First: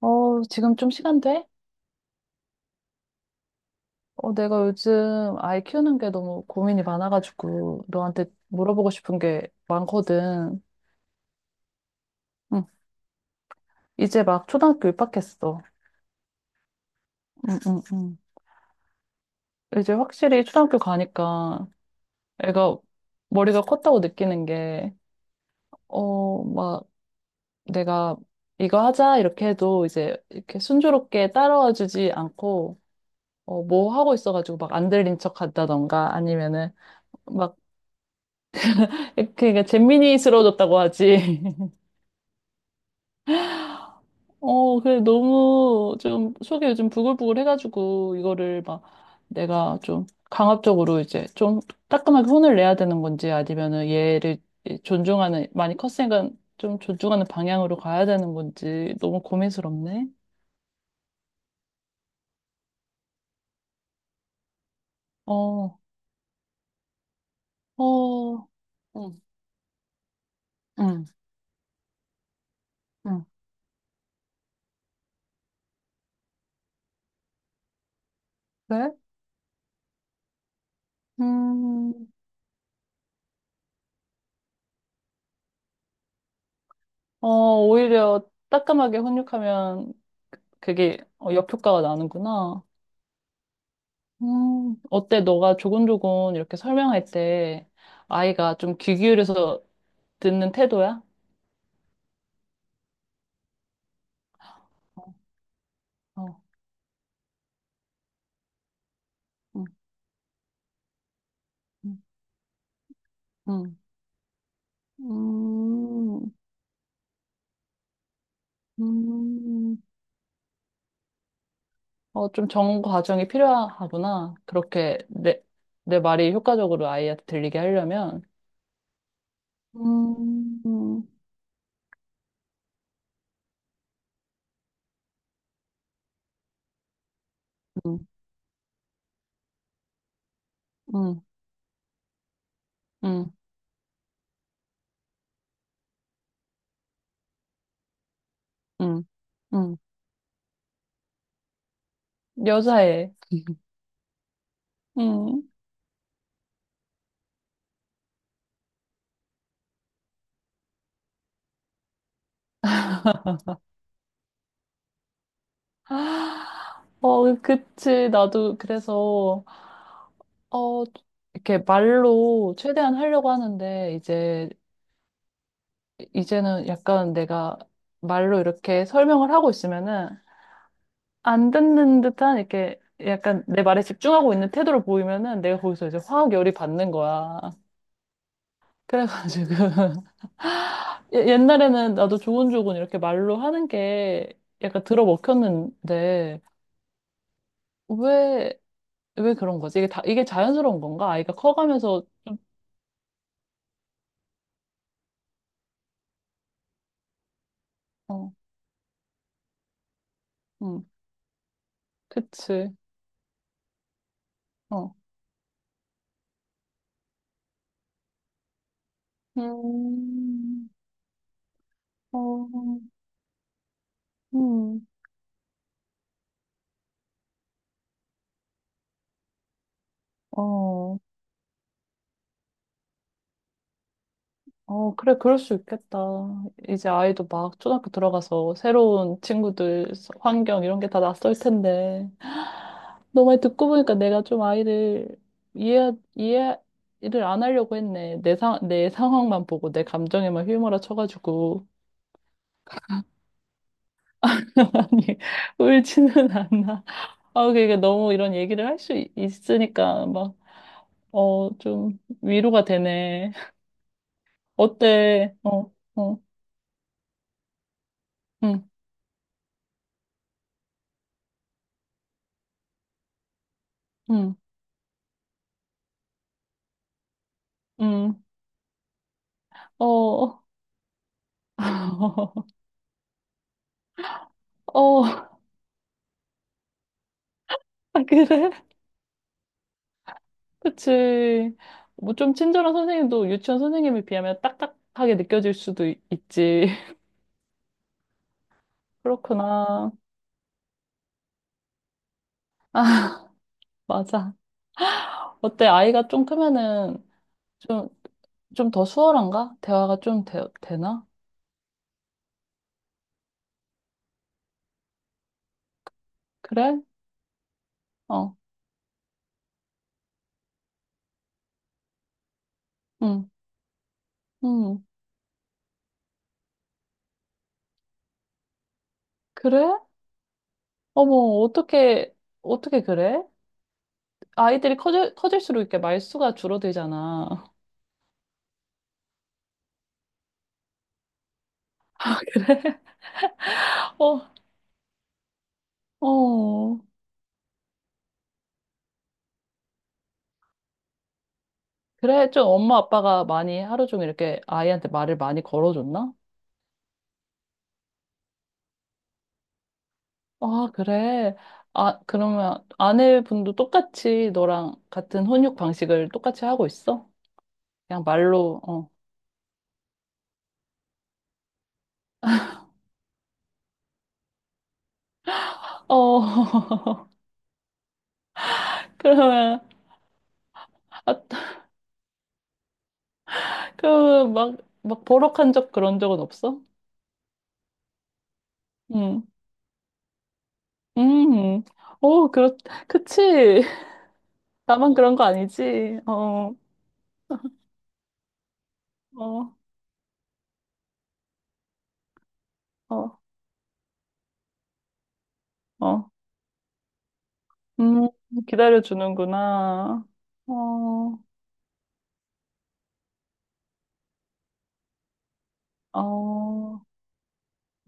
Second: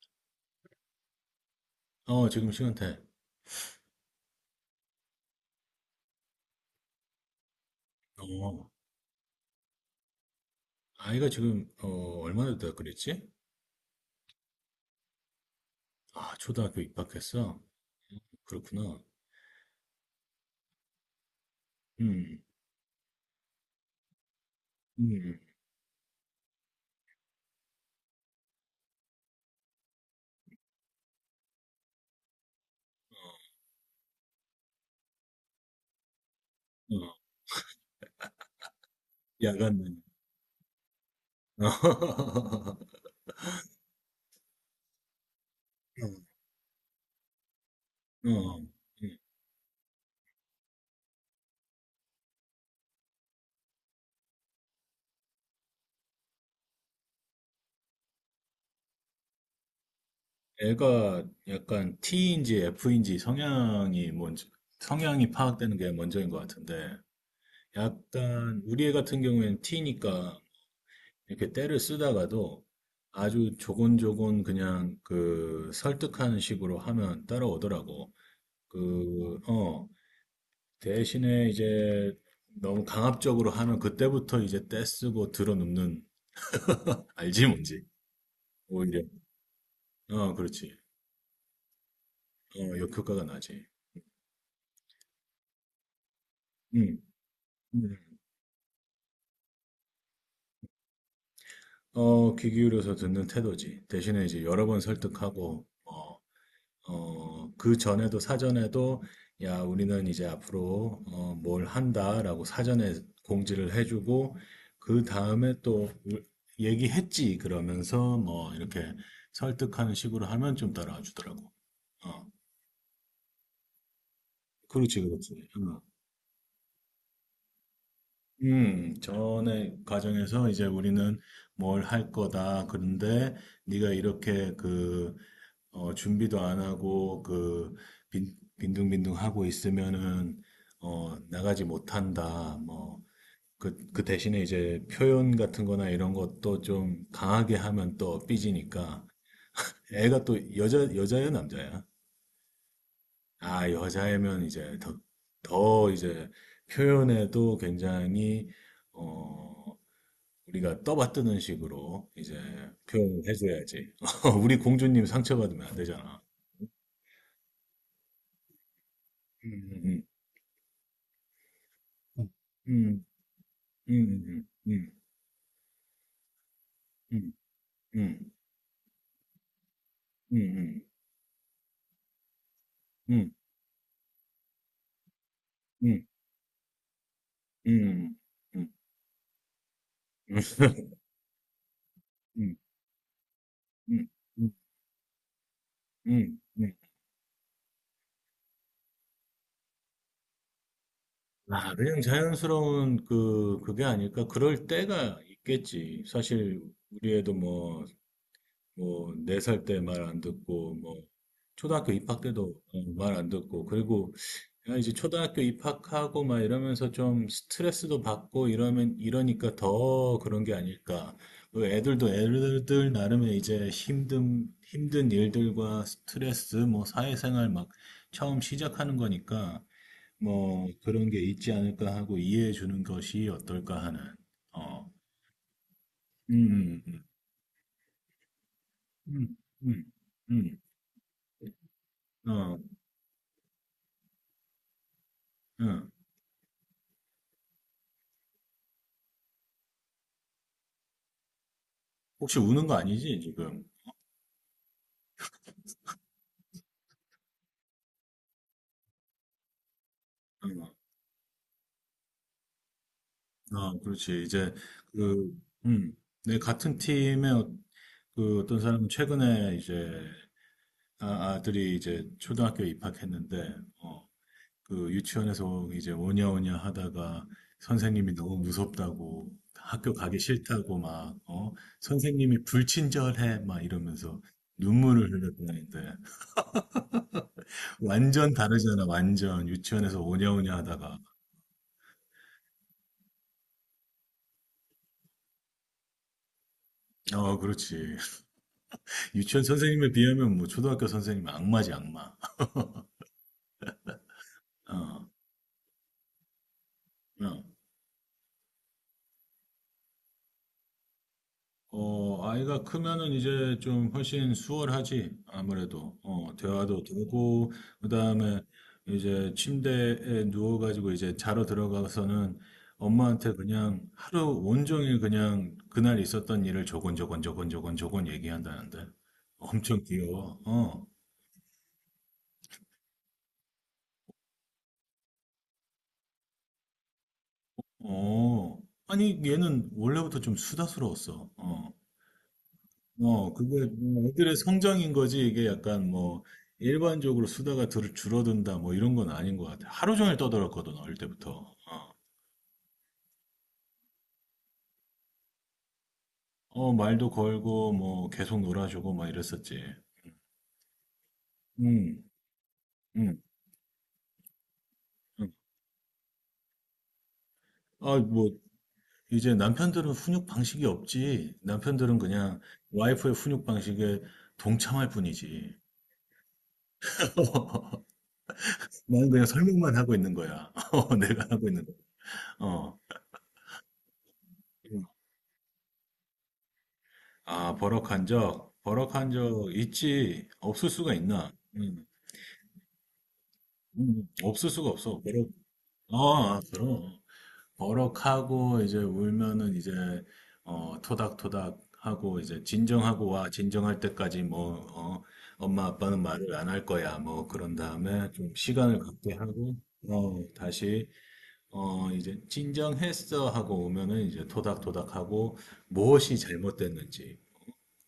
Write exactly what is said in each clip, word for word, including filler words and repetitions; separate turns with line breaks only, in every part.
어, 지금 좀 시간 돼?
어, 지금 시간대.
어, 내가 요즘 아이 키우는 게 너무 고민이 많아가지고 너한테
어,
물어보고 싶은 게 많거든.
아이가 지금, 어, 얼마나
응.
됐다 그랬지?
이제 막 초등학교 입학했어.
아, 초등학교
응,
입학했어?
응, 응.
그렇구나.
이제 확실히 초등학교 가니까
음,
애가 머리가 컸다고 느끼는 게,
음,
어, 막 내가 이거 하자 이렇게 해도 이제 이렇게 순조롭게 따라와 주지 않고, 어, 뭐 하고 있어가지고 막 안 들린 척 한다던가 아니면은
어,
막 이렇게
야간,
재민이스러워졌다고 하지.
어,
어, 그래, 너무
어,
좀 속이 요즘 부글부글 해가지고
어,
이거를 막
음.
내가 좀 강압적으로 이제 좀 따끔하게 혼을 내야 되는 건지 아니면은 얘를 존중하는, 많이 컸으니까 좀 존중하는 방향으로 가야 되는 건지 너무 고민스럽네.
애가 약간 T인지 F인지 성향이 뭔지, 성향이 파악되는
어,
게 먼저인 것 같은데,
어,
약간, 우리 애
응,
같은 경우에는 T니까,
응,
이렇게 때를 쓰다가도,
응.
아주 조곤조곤 그냥 그 설득하는 식으로 하면 따라오더라고.
그래?
그, 어, 대신에
음,
이제 너무 강압적으로 하면 그때부터 이제 떼쓰고 들어눕는,
어,
알지 뭔지?
오히려 따끔하게
오히려.
훈육하면
어, 그렇지.
그게 어, 역효과가 나는구나.
어, 역효과가 나지.
음, 어때? 너가 조곤조곤 이렇게
응.
설명할 때
응.
아이가 좀 귀 기울여서 듣는 태도야?
어, 귀 기울여서 듣는 태도지. 대신에 이제 여러 번 설득하고, 어,
어,
어, 그 전에도 사전에도 야,
음,
우리는 이제 앞으로 어, 뭘 한다라고 사전에 공지를
음,
해주고 그 다음에 또
음,
우-
음,
얘기했지 그러면서 뭐 이렇게
음.
설득하는 식으로 하면 좀 따라와 주더라고. 어,
어, 좀 정원 과정이 필요하구나. 그렇게
그렇지, 그렇지.
내,
음,
내 말이 효과적으로 아이한테 들리게 하려면.
음, 전에 과정에서
음,
이제
음,
우리는 뭘 할 거다. 그런데 네가 이렇게 그 어, 준비도 안 하고 그
음,
빈, 빈둥빈둥 하고 있으면은 어,
음,
나가지 못한다. 뭐
음,
그, 그 대신에 이제 표현 같은 거나 이런 것도 좀 강하게 하면 또
음.
삐지니까
음.
애가 또 여자 여자예요, 남자야?
여자애.
아, 여자애면 이제 더,
음.
더 이제 표현에도 굉장히 어, 우리가 떠받드는 식으로 이제 표현을 해줘야지. 우리 공주님 상처받으면 안 되잖아.
아, 어, 그치. 나도 그래서.
음, 음,
어, 이렇게 말로 최대한
음.
하려고 하는데,
음.
이제,
음.
이제는 약간
음.
내가
음.
말로 이렇게 설명을 하고 있으면은,
음.
안 듣는 듯한, 이렇게
음.
약간 내 말에 집중하고 있는 태도를 보이면은, 내가 거기서 이제
음.
화학 열이 받는 거야.
음. 음. 음.
그래가지고, 예- 옛날에는 나도
음.
조곤조곤 이렇게 말로 하는
음.
게
음.
약간
음.
들어먹혔는데,
음.
왜, 왜 그런 거지? 이게 다, 이게 자연스러운 건가? 아이가
아, 그냥
커가면서 좀,
자연스러운 그 그게 아닐까? 그럴 때가 있겠지. 사실 우리 애도 뭐
어,
뭐, 네 살 때 말 안 듣고,
음,
뭐, 초등학교 입학 때도
그치.
말 안 듣고, 그리고 야, 이제
어.
초등학교 입학하고 막 이러면서 좀 스트레스도 받고 이러면, 이러니까 더 그런 게
음,
아닐까. 그 애들도
어,
애들들 나름의 이제 힘든,
음,
힘든 일들과 스트레스, 뭐, 사회생활 막 처음 시작하는 거니까, 뭐,
어,
그런 게 있지 않을까 하고 이해해 주는 것이 어떨까 하는, 어,
어, 그래, 그럴 수 있겠다.
음,
이제
음,
아이도 막 초등학교 들어가서 새로운
음, 음,
친구들,
음,
환경 이런 게 다 낯설 텐데.
음, 어,
너 말 듣고 보니까 내가 좀 아이를
어.
이해, 이해를 안 하려고 했네. 내 상, 내 상황만 보고 내 감정에만 휘몰아 쳐가지고.
혹시 우는 거 아니지, 지금?
아니, 울지는 않나. 아, 그러니까 너무 이런 얘기를 할 수 있으니까 막,
응.
어, 좀 위로가 되네.
아, 그렇지. 이제, 그,
어때? 어,
음,
어,
내 같은 팀의 어- 그 어떤
응,
사람은 최근에 이제, 아, 아들이 이제 초등학교에 입학했는데, 어,
응,
그 유치원에서 이제 오냐오냐 하다가 선생님이
응,
너무 무섭다고, 학교 가기
어,
싫다고 막, 어, 선생님이 불친절해, 막 이러면서
어,
눈물을 흘렸다는데,
아,
완전
그래?
다르잖아, 완전. 유치원에서 오냐오냐 하다가.
그치. 뭐 좀 친절한 선생님도 유치원 선생님에 비하면 딱딱하게 느껴질 수도 있- 있지.
어, 그렇지. 유치원 선생님에
그렇구나.
비하면 뭐 초등학교 선생님은 악마지 악마.
맞아.
어,
어때? 아이가 좀 크면은
어.
좀, 좀 더 수월한가? 대화가 좀 되, 되나?
어, 아이가 크면은 이제 좀 훨씬 수월하지 아무래도 어,
그래?
대화도 되고
어,
그다음에 이제 침대에 누워가지고 이제 자러 들어가서는
응,
엄마한테 그냥 하루
응.
온종일 그냥 그날 있었던 일을 조곤조곤 조곤조곤 저건 저건 저건 얘기한다는데
그래?
엄청 귀여워. 어,
어머, 어떻게, 어떻게 그래? 아이들이 커질, 커질수록 이렇게 말수가 줄어들잖아.
어. 아니 얘는 원래부터 좀 수다스러웠어. 어.
그래?
어, 그게 뭐
어,
애들의 성장인 거지 이게 약간 뭐
어.
일반적으로 수다가 들, 줄어든다 뭐 이런 건 아닌 것 같아. 하루 종일 떠들었거든 어릴 때부터. 어,
그래, 좀 엄마 아빠가 많이 하루 종일 이렇게 아이한테 말을 많이 걸어줬나?
어, 말도 걸고 뭐 계속 놀아주고 막 이랬었지.
아, 그래. 아,
음,
그러면
음,
아내분도 똑같이 너랑 같은
음.
혼육 방식을 똑같이 하고 있어?
아,
그냥
뭐
말로, 어.
이제 남편들은 훈육 방식이 없지. 남편들은 그냥 와이프의 훈육 방식에 동참할 뿐이지.
어,
나는 그냥
그러면,
설명만 하고 있는 거야. 어, 내가 하고
아,
있는 거야. 어.
그, 막, 막 버럭한 적 그런 적은 없어?
아, 버럭한 적, 버럭한
응,
적 있지. 없을 수가 있나?
음,
음,
오, 그렇, 그치.
음, 없을 수가
나만
없어.
그런 거
버럭.
아니지.
아,
어,
그럼. 버럭하고 이제 울면은
어,
이제 어, 토닥토닥 하고 이제 진정하고
어,
와. 진정할 때까지 뭐 어, 엄마 아빠는
어.
말을 안 할 거야. 뭐 그런
음,
다음에 좀 시간을 갖게 하고
기다려주는구나.
어, 다시
어,
어, 이제 진정했어 하고 오면은 이제 토닥토닥 하고 무엇이
어,
잘못됐는지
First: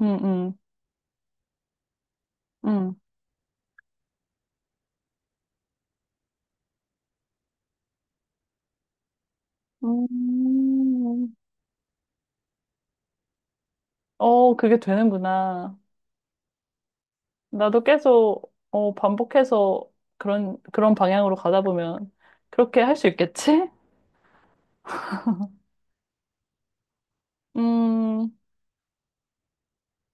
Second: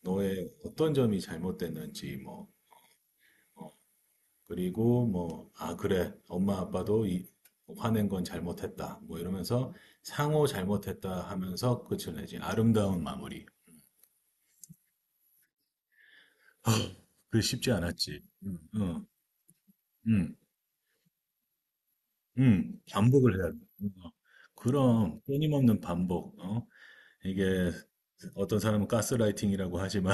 음,
너의
음,
어떤 점이 잘못됐는지 뭐
음.
어, 그리고 뭐 아 그래 엄마 아빠도 이 화낸 건 잘못했다 뭐 이러면서 상호 잘못했다
음,
하면서 끝을 내지 아름다운 마무리
어, 그게 되는구나.
아, 그게 쉽지
나도
않았지
계속,
응,
어,
응,
반복해서
응.
그런, 그런 방향으로 가다 보면
응.
그렇게 할 수
반복을 해야 돼
있겠지?
어. 어. 그럼 끊임없는 반복 어? 이게
음,
어떤 사람은 가스라이팅이라고 하지만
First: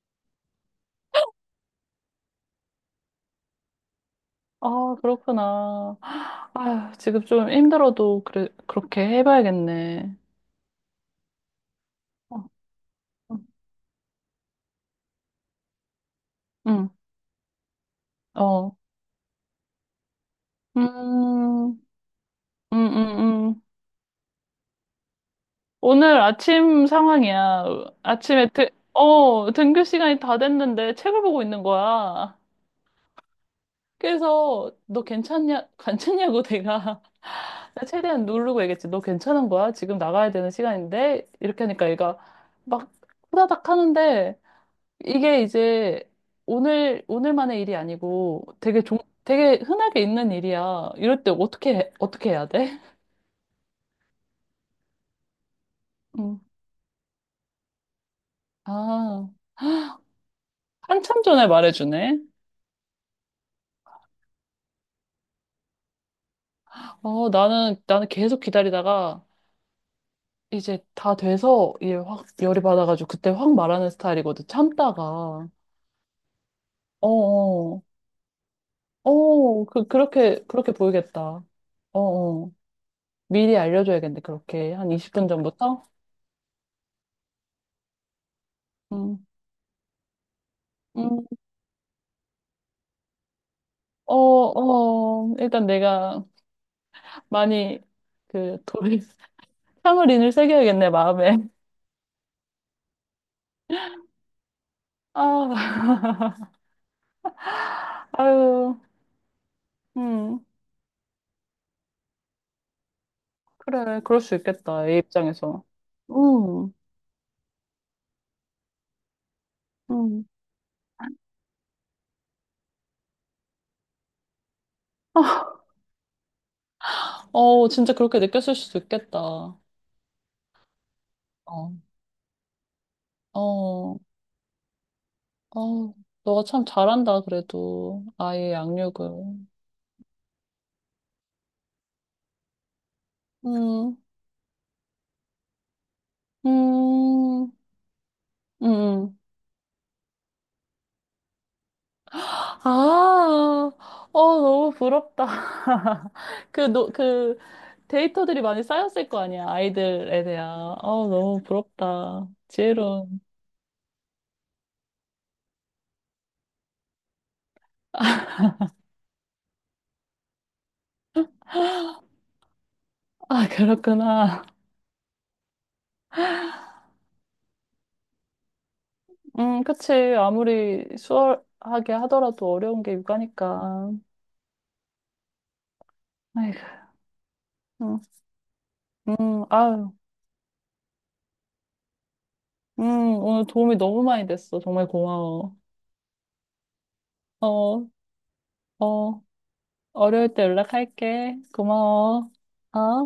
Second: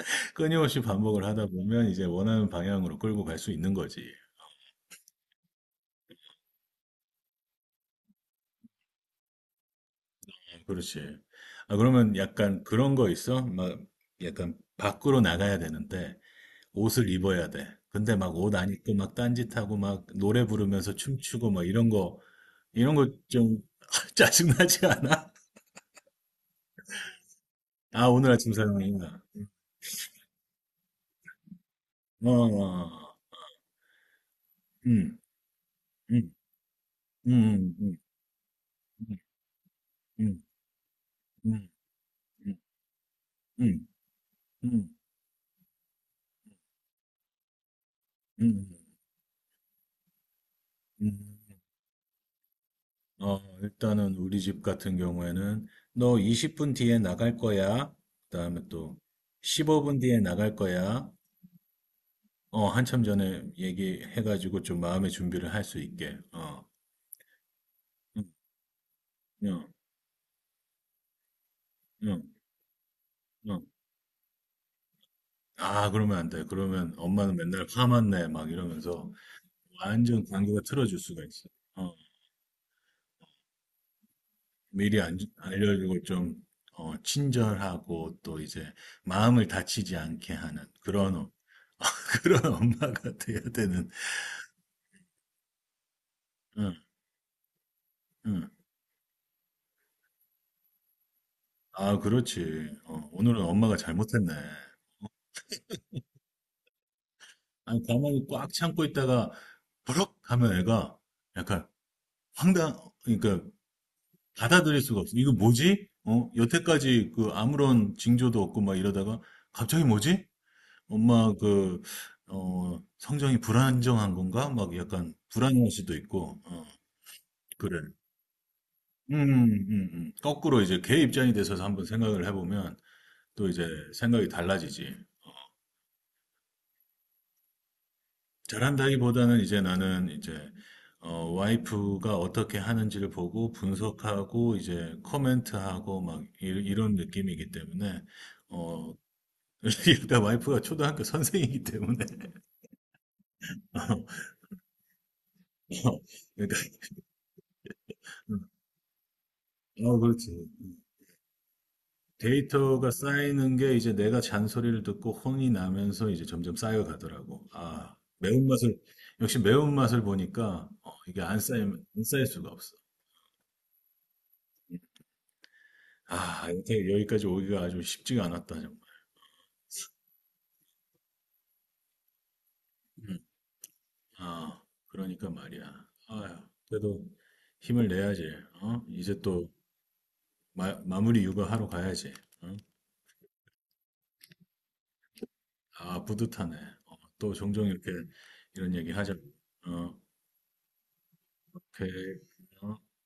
끊임없이 반복을 하다 보면 이제 원하는 방향으로 끌고 갈 수 있는 거지
아, 그렇구나. 아휴, 지금 좀 힘들어도 그래, 그렇게 해봐야겠네.
그렇지. 아, 그러면
어,
약간 그런 거
어,
있어? 막 약간 밖으로 나가야 되는데
음,
옷을 입어야 돼. 근데 막 옷 안
어,
입고 막 딴짓하고 막 노래 부르면서 춤추고 막
음,
이런 거,
음,
이런 거
음,
좀
음.
짜증나지 않아?
오늘 아침 상황이야.
아, 오늘
아침에
아침
등,
사용이구나.
어, 등교 시간이 다 됐는데 책을 보고 있는
어,
거야.
어,
그래서 너
음,
괜찮냐,
음,
괜찮냐고 내가
음,
내가
음,
최대한 누르고 얘기했지. 너
음,
괜찮은 거야? 지금 나가야
음,
되는 시간인데? 이렇게
음,
하니까 얘가
음,
막 후다닥
음,
하는데
음,
이게 이제 오늘, 오늘만의 일이 아니고
음,
되게 종, 되게 흔하게 있는 일이야.
음.
이럴 때
음.
어떻게, 해- 어떻게 해야 돼?
어, 일단은 우리 집 같은 경우에는 너
음.
이십 분 뒤에 나갈 거야. 그다음에 또
아,
십오 분 뒤에 나갈 거야.
한참 전에 말해주네.
어, 한참 전에 얘기해가지고 좀 마음의 준비를 할 수 있게. 어,
어, 나는, 나는
응,
계속 기다리다가
응,
이제 다 돼서 이제
응,
확 열이 받아가지고 그때 확
응.
말하는 스타일이거든. 참다가.
아, 그러면 안 돼. 그러면 엄마는 맨날
어어.
화만 내. 막 이러면서
어, 어, 그,
완전
그렇게,
관계가
그렇게
틀어질 수가
보이겠다.
있어. 어,
어어. 미리 알려줘야겠네. 그렇게. 한
미리 안-
이십 분 전부터?
알려주고 좀 어, 친절하고 또 이제
응.
마음을 다치지 않게 하는 그런,
음
엄- 그런 엄마가 돼야 되는.
어, 어. 일단 내가
응.
많이
응.
그 돌, 참을인을 새겨야겠네, 마음에.
아, 그렇지. 어, 오늘은 엄마가 잘못했네.
아,
아니, 가만히 꽉
아유.
참고 있다가 버럭
음.
하면 애가 약간 황당, 그러니까
그래. 그럴 수
받아들일
있겠다. 얘
수가 없어. 이거
입장에서.
뭐지? 어,
음.
여태까지 그 아무런 징조도 없고 막 이러다가 갑자기
음.
뭐지? 엄마 그, 어, 성정이 불안정한 건가? 막 약간 불안할 수도 있고, 어,
어,
그래.
진짜 그렇게 느꼈을 수도
음,
있겠다.
음,
어,
음. 음. 거꾸로 이제 걔 입장이 돼서 한번 생각을 해보면 또 이제
어,
생각이 달라지지.
어, 너가 참 잘한다, 그래도. 아이의 양육을.
잘한다기보다는 이제 나는 이제 어, 와이프가 어떻게 하는지를 보고
음,
분석하고 이제 코멘트하고 막 이, 이런 느낌이기
음,
때문에 어
음.
그러니까 와이프가 초등학교 선생이기 때문에
아, 어, 너무 부럽다.
어, 그러니까
그, 너, 그, 데이터들이 많이 쌓였을 거 아니야,
어
아이들에
그렇지
대한. 어, 너무 부럽다.
데이터가
지혜로운.
쌓이는 게 이제 내가 잔소리를 듣고 혼이 나면서 이제 점점 쌓여가더라고 아 매운맛을 역시 매운맛을 보니까 어, 이게 안 쌓이면 안 쌓일 수가 없어
아, 그렇구나.
아, 여태 여기까지 오기가 아주 쉽지가 않았다, 정말.
음, 그치. 아무리 수월하게 하더라도 어려운 게
음.
육아니까.
아, 그러니까 말이야. 아휴,
아이고,
그래도 힘을
음,
내야지. 어? 이제
음,
또
아유.
마, 마무리 육아하러 가야지. 어?
음, 오늘 도움이 너무 많이 됐어. 정말 고마워.
아, 뿌듯하네. 어, 또 종종
어,
이렇게 이런 얘기 하자.
어,
어,
어려울 때 연락할게.
오케이.
고마워.
어?
어?